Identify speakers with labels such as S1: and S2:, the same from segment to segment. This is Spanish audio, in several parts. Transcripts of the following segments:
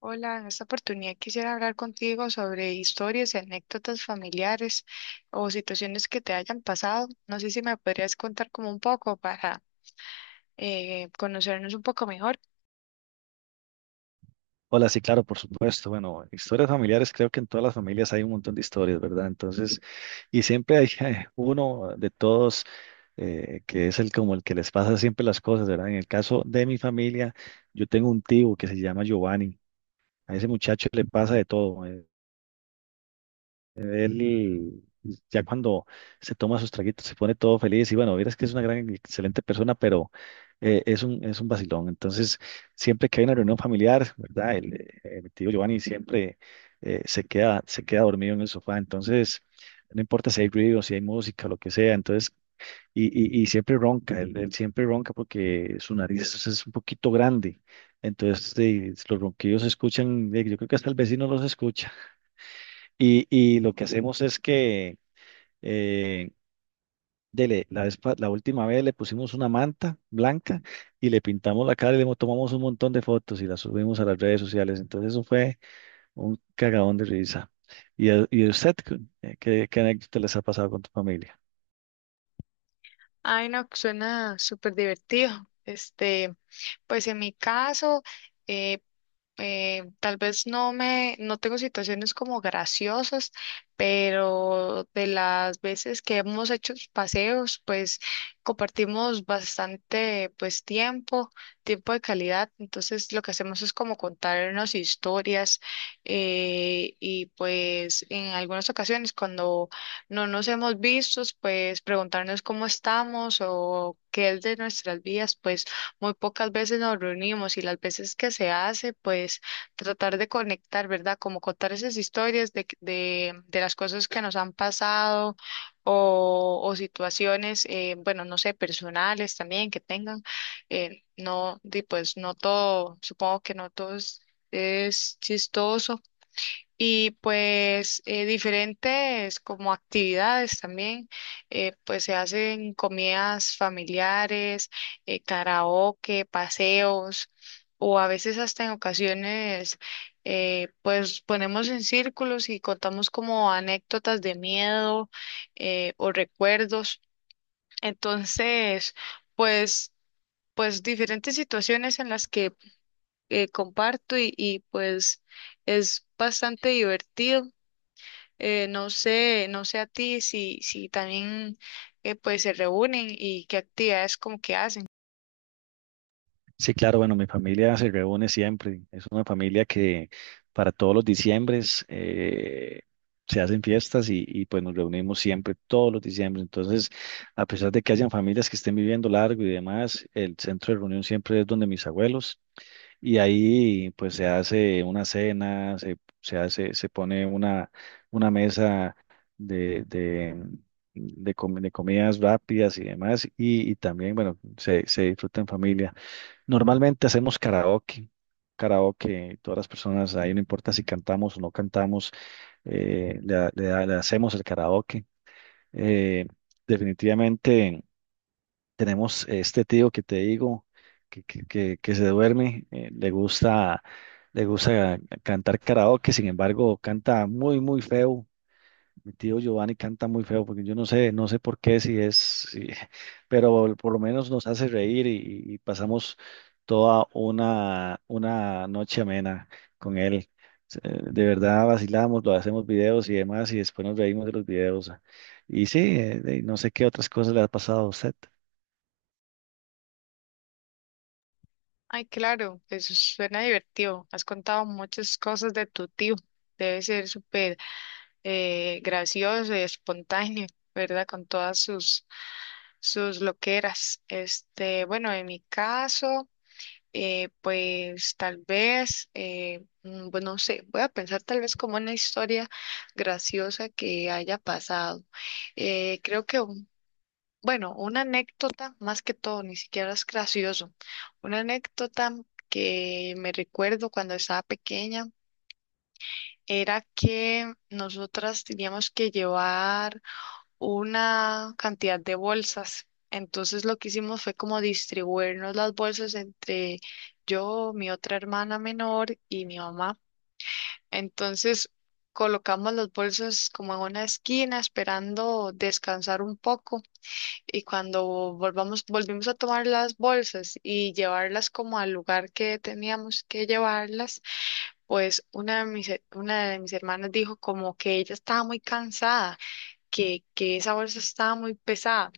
S1: Hola, en esta oportunidad quisiera hablar contigo sobre historias y anécdotas familiares o situaciones que te hayan pasado. No sé si me podrías contar como un poco para conocernos un poco mejor.
S2: Hola, sí, claro, por supuesto. Bueno, historias familiares, creo que en todas las familias hay un montón de historias, ¿verdad? Entonces, y siempre hay uno de todos que es el como el que les pasa siempre las cosas, ¿verdad? En el caso de mi familia, yo tengo un tío que se llama Giovanni. A ese muchacho le pasa de todo. Él ya cuando se toma sus traguitos se pone todo feliz y bueno, verás que es una gran, excelente persona, pero es un vacilón. Entonces, siempre que hay una reunión familiar, ¿verdad? Mi tío Giovanni siempre, se queda dormido en el sofá. Entonces, no importa si hay ruido, si hay música, lo que sea. Entonces, y, y siempre ronca, él siempre ronca porque su nariz es un poquito grande. Entonces, los ronquidos se escuchan, yo creo que hasta el vecino los escucha. Y lo que hacemos es que eh, dele, la, vez pa- la última vez le pusimos una manta blanca y le pintamos la cara y tomamos un montón de fotos y las subimos a las redes sociales. Entonces eso fue un cagadón de risa. ¿ Y a usted qué, qué anécdota les ha pasado con tu familia?
S1: Ay, no, suena súper divertido. Este, pues en mi caso, eh, tal vez no tengo situaciones como graciosas, pero de las veces que hemos hecho paseos, pues compartimos bastante, pues tiempo de calidad. Entonces lo que hacemos es como contarnos historias y pues en algunas ocasiones cuando no nos hemos visto, pues preguntarnos cómo estamos o qué es de nuestras vidas, pues muy pocas veces nos reunimos y las veces que se hace, pues tratar de conectar, ¿verdad? Como contar esas historias de las cosas que nos han pasado o situaciones, bueno, no sé, personales también que tengan. Eh, no, di, pues no todo, supongo que no todo es chistoso y pues diferentes como actividades también, pues se hacen comidas familiares, karaoke, paseos, o a veces hasta en ocasiones, pues ponemos en círculos y contamos como anécdotas de miedo, o recuerdos. Entonces, pues, pues diferentes situaciones en las que comparto y pues es bastante divertido. No sé, a ti si, si también pues se reúnen y qué actividades como que hacen.
S2: Sí, claro, bueno, mi familia se reúne siempre. Es una familia que para todos los diciembres, se hacen fiestas y, pues nos reunimos siempre todos los diciembres. Entonces, a pesar de que hayan familias que estén viviendo largo y demás, el centro de reunión siempre es donde mis abuelos y ahí pues se hace una cena, se hace, se pone una mesa de, de, de comidas rápidas y demás y también, bueno, se disfruta en familia. Normalmente hacemos karaoke, karaoke, todas las personas, ahí no importa si cantamos o no cantamos, le hacemos el karaoke. Eh, Definitivamente tenemos este tío que te digo, que se duerme, le gusta cantar karaoke, sin embargo, canta muy, muy feo. Mi tío Giovanni canta muy feo, porque yo no sé, no sé por qué, si es, si- pero por lo menos nos hace reír y pasamos toda una noche amena con él. De verdad vacilamos, lo hacemos videos y demás, y después nos reímos de los videos. Y sí, no sé qué otras cosas le ha pasado a usted.
S1: Ay, claro, eso suena divertido. Has contado muchas cosas de tu tío. Debe ser súper gracioso y espontáneo, ¿verdad? Con todas sus loqueras. Este, bueno, en mi caso. Pues tal vez, bueno, no sé, voy a pensar tal vez como una historia graciosa que haya pasado. Creo que, bueno, una anécdota, más que todo, ni siquiera es gracioso. Una anécdota que me recuerdo cuando estaba pequeña era que nosotras teníamos que llevar una cantidad de bolsas. Entonces lo que hicimos fue como distribuirnos las bolsas entre yo, mi otra hermana menor y mi mamá. Entonces colocamos las bolsas como en una esquina esperando descansar un poco y cuando volvimos a tomar las bolsas y llevarlas como al lugar que teníamos que llevarlas, pues una de mis hermanas dijo como que ella estaba muy cansada que esa bolsa estaba muy pesada,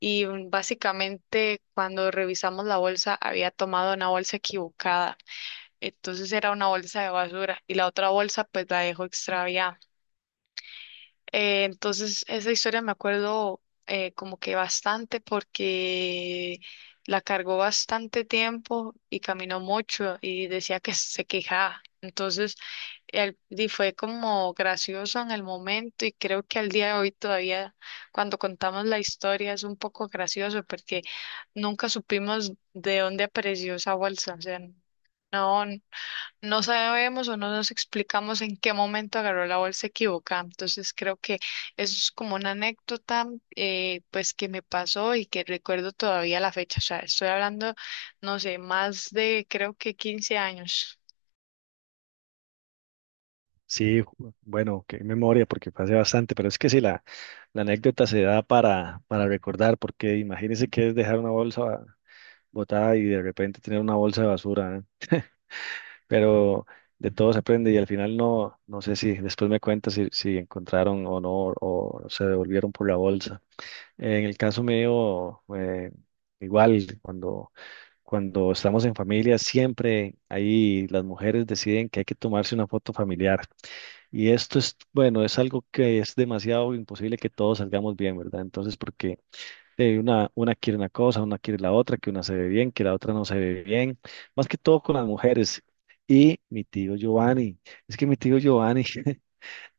S1: y básicamente cuando revisamos la bolsa había tomado una bolsa equivocada, entonces era una bolsa de basura y la otra bolsa pues la dejó extraviada. Entonces, esa historia me acuerdo como que bastante porque la cargó bastante tiempo y caminó mucho y decía que se quejaba. Entonces, y fue como gracioso en el momento, y creo que al día de hoy todavía cuando contamos la historia es un poco gracioso, porque nunca supimos de dónde apareció esa bolsa. O sea, no. No sabemos o no nos explicamos en qué momento agarró la bolsa equivocada. Entonces creo que eso es como una anécdota pues que me pasó y que recuerdo todavía la fecha. O sea, estoy hablando, no sé, más de creo que 15 años.
S2: Sí, bueno, qué memoria, porque pasé bastante, pero es que sí, la anécdota se da para recordar, porque imagínese que es dejar una bolsa botada y de repente tener una bolsa de basura, ¿eh? Pero de todo se aprende y al final no, no sé si después me cuentas si, si encontraron o no o se devolvieron por la bolsa. En el caso mío, igual, cuando, cuando estamos en familia, siempre ahí las mujeres deciden que hay que tomarse una foto familiar. Y esto es, bueno, es algo que es demasiado imposible que todos salgamos bien, ¿verdad? Entonces, porque una quiere una cosa, una quiere la otra, que una se ve bien, que la otra no se ve bien, más que todo con las mujeres. Y mi tío Giovanni, es que mi tío Giovanni,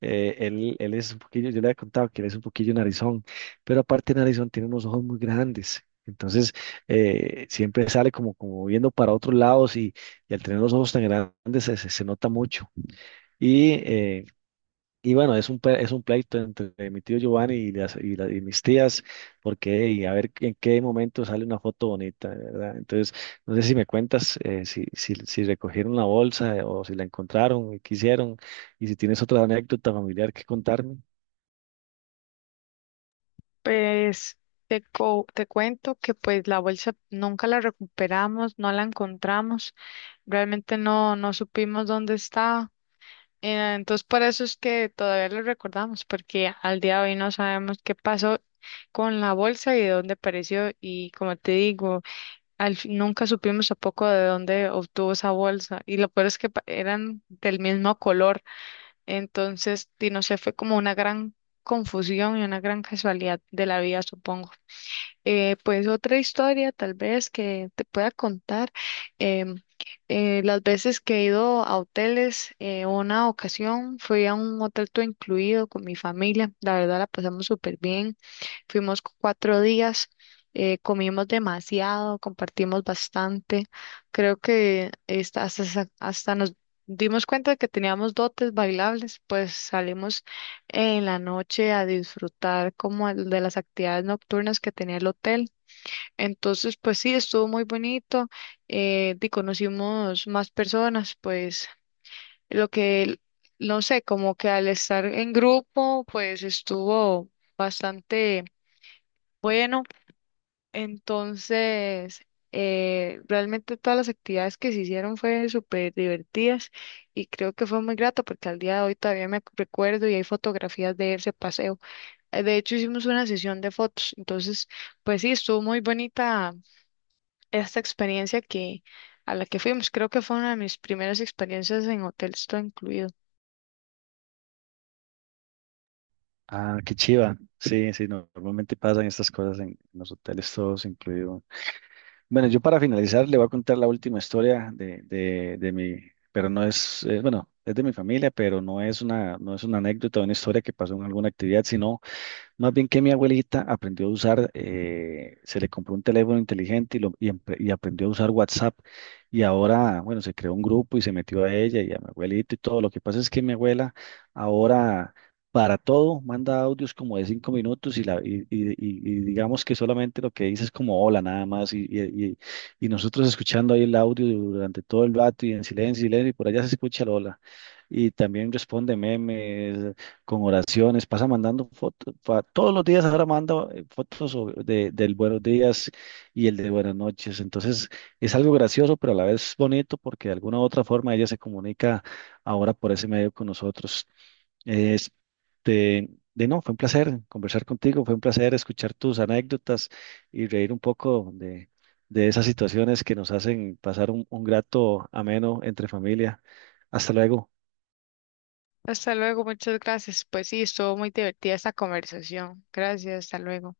S2: él es un poquillo, yo le había contado que él es un poquillo narizón, pero aparte de narizón tiene unos ojos muy grandes. Entonces, siempre sale como, como viendo para otros lados y al tener los ojos tan grandes se nota mucho. Y eh, y bueno, es un pleito entre mi tío Giovanni y mis tías, porque y a ver en qué momento sale una foto bonita, ¿verdad? Entonces, no sé si me cuentas, si recogieron la bolsa, o si la encontraron y qué hicieron, y si tienes otra anécdota familiar que contarme.
S1: Pues te cuento que pues la bolsa nunca la recuperamos, no la encontramos, realmente no, no supimos dónde estaba. Entonces, por eso es que todavía lo recordamos, porque al día de hoy no sabemos qué pasó con la bolsa y de dónde apareció. Y como te digo, nunca supimos tampoco de dónde obtuvo esa bolsa. Y lo peor es que eran del mismo color. Entonces, y no sé, fue como una gran confusión y una gran casualidad de la vida, supongo. Pues otra historia tal vez que te pueda contar. em, las veces que he ido a hoteles, una ocasión fui a un hotel todo incluido con mi familia. La verdad la pasamos súper bien. Fuimos cuatro días, comimos demasiado, compartimos bastante. Creo que hasta nos dimos cuenta de que teníamos dotes bailables, pues salimos en la noche a disfrutar como el de las actividades nocturnas que tenía el hotel. Entonces, pues sí, estuvo muy bonito, y conocimos más personas, pues lo que, el- no sé, como que al estar en grupo, pues estuvo bastante bueno. Entonces... realmente todas las actividades que se hicieron fue súper divertidas y creo que fue muy grato porque al día de hoy todavía me recuerdo y hay fotografías de ese paseo. De hecho, hicimos una sesión de fotos. Entonces, pues sí, estuvo muy bonita esta experiencia que a la que fuimos. Creo que fue una de mis primeras experiencias en hoteles, todo incluido.
S2: Ah, qué chiva. Sí, sí, no, normalmente pasan estas cosas en los hoteles, todos incluidos. Bueno, yo para finalizar le voy a contar la última historia de mi, pero no es, bueno, es de mi familia, pero no es una, no es una anécdota, una historia que pasó en alguna actividad, sino más bien que mi abuelita aprendió a usar, se le compró un teléfono inteligente y aprendió a usar WhatsApp y ahora, bueno, se creó un grupo y se metió a ella y a mi abuelita y todo. Lo que pasa es que mi abuela ahora para todo manda audios como de 5 minutos y digamos que solamente lo que dice es como hola nada más y nosotros escuchando ahí el audio durante todo el rato y en silencio, silencio y por allá se escucha el hola. Y también responde memes, con oraciones, pasa mandando fotos, todos los días ahora manda, fotos del buenos días y el de buenas noches. Entonces es algo gracioso, pero a la vez bonito porque de alguna u otra forma ella se comunica ahora por ese medio con nosotros. Este, de no, fue un placer conversar contigo, fue un placer escuchar tus anécdotas y reír un poco de esas situaciones que nos hacen pasar un grato ameno entre familia. Hasta luego.
S1: Hasta luego, muchas gracias. Pues sí, estuvo muy divertida esta conversación. Gracias, hasta luego.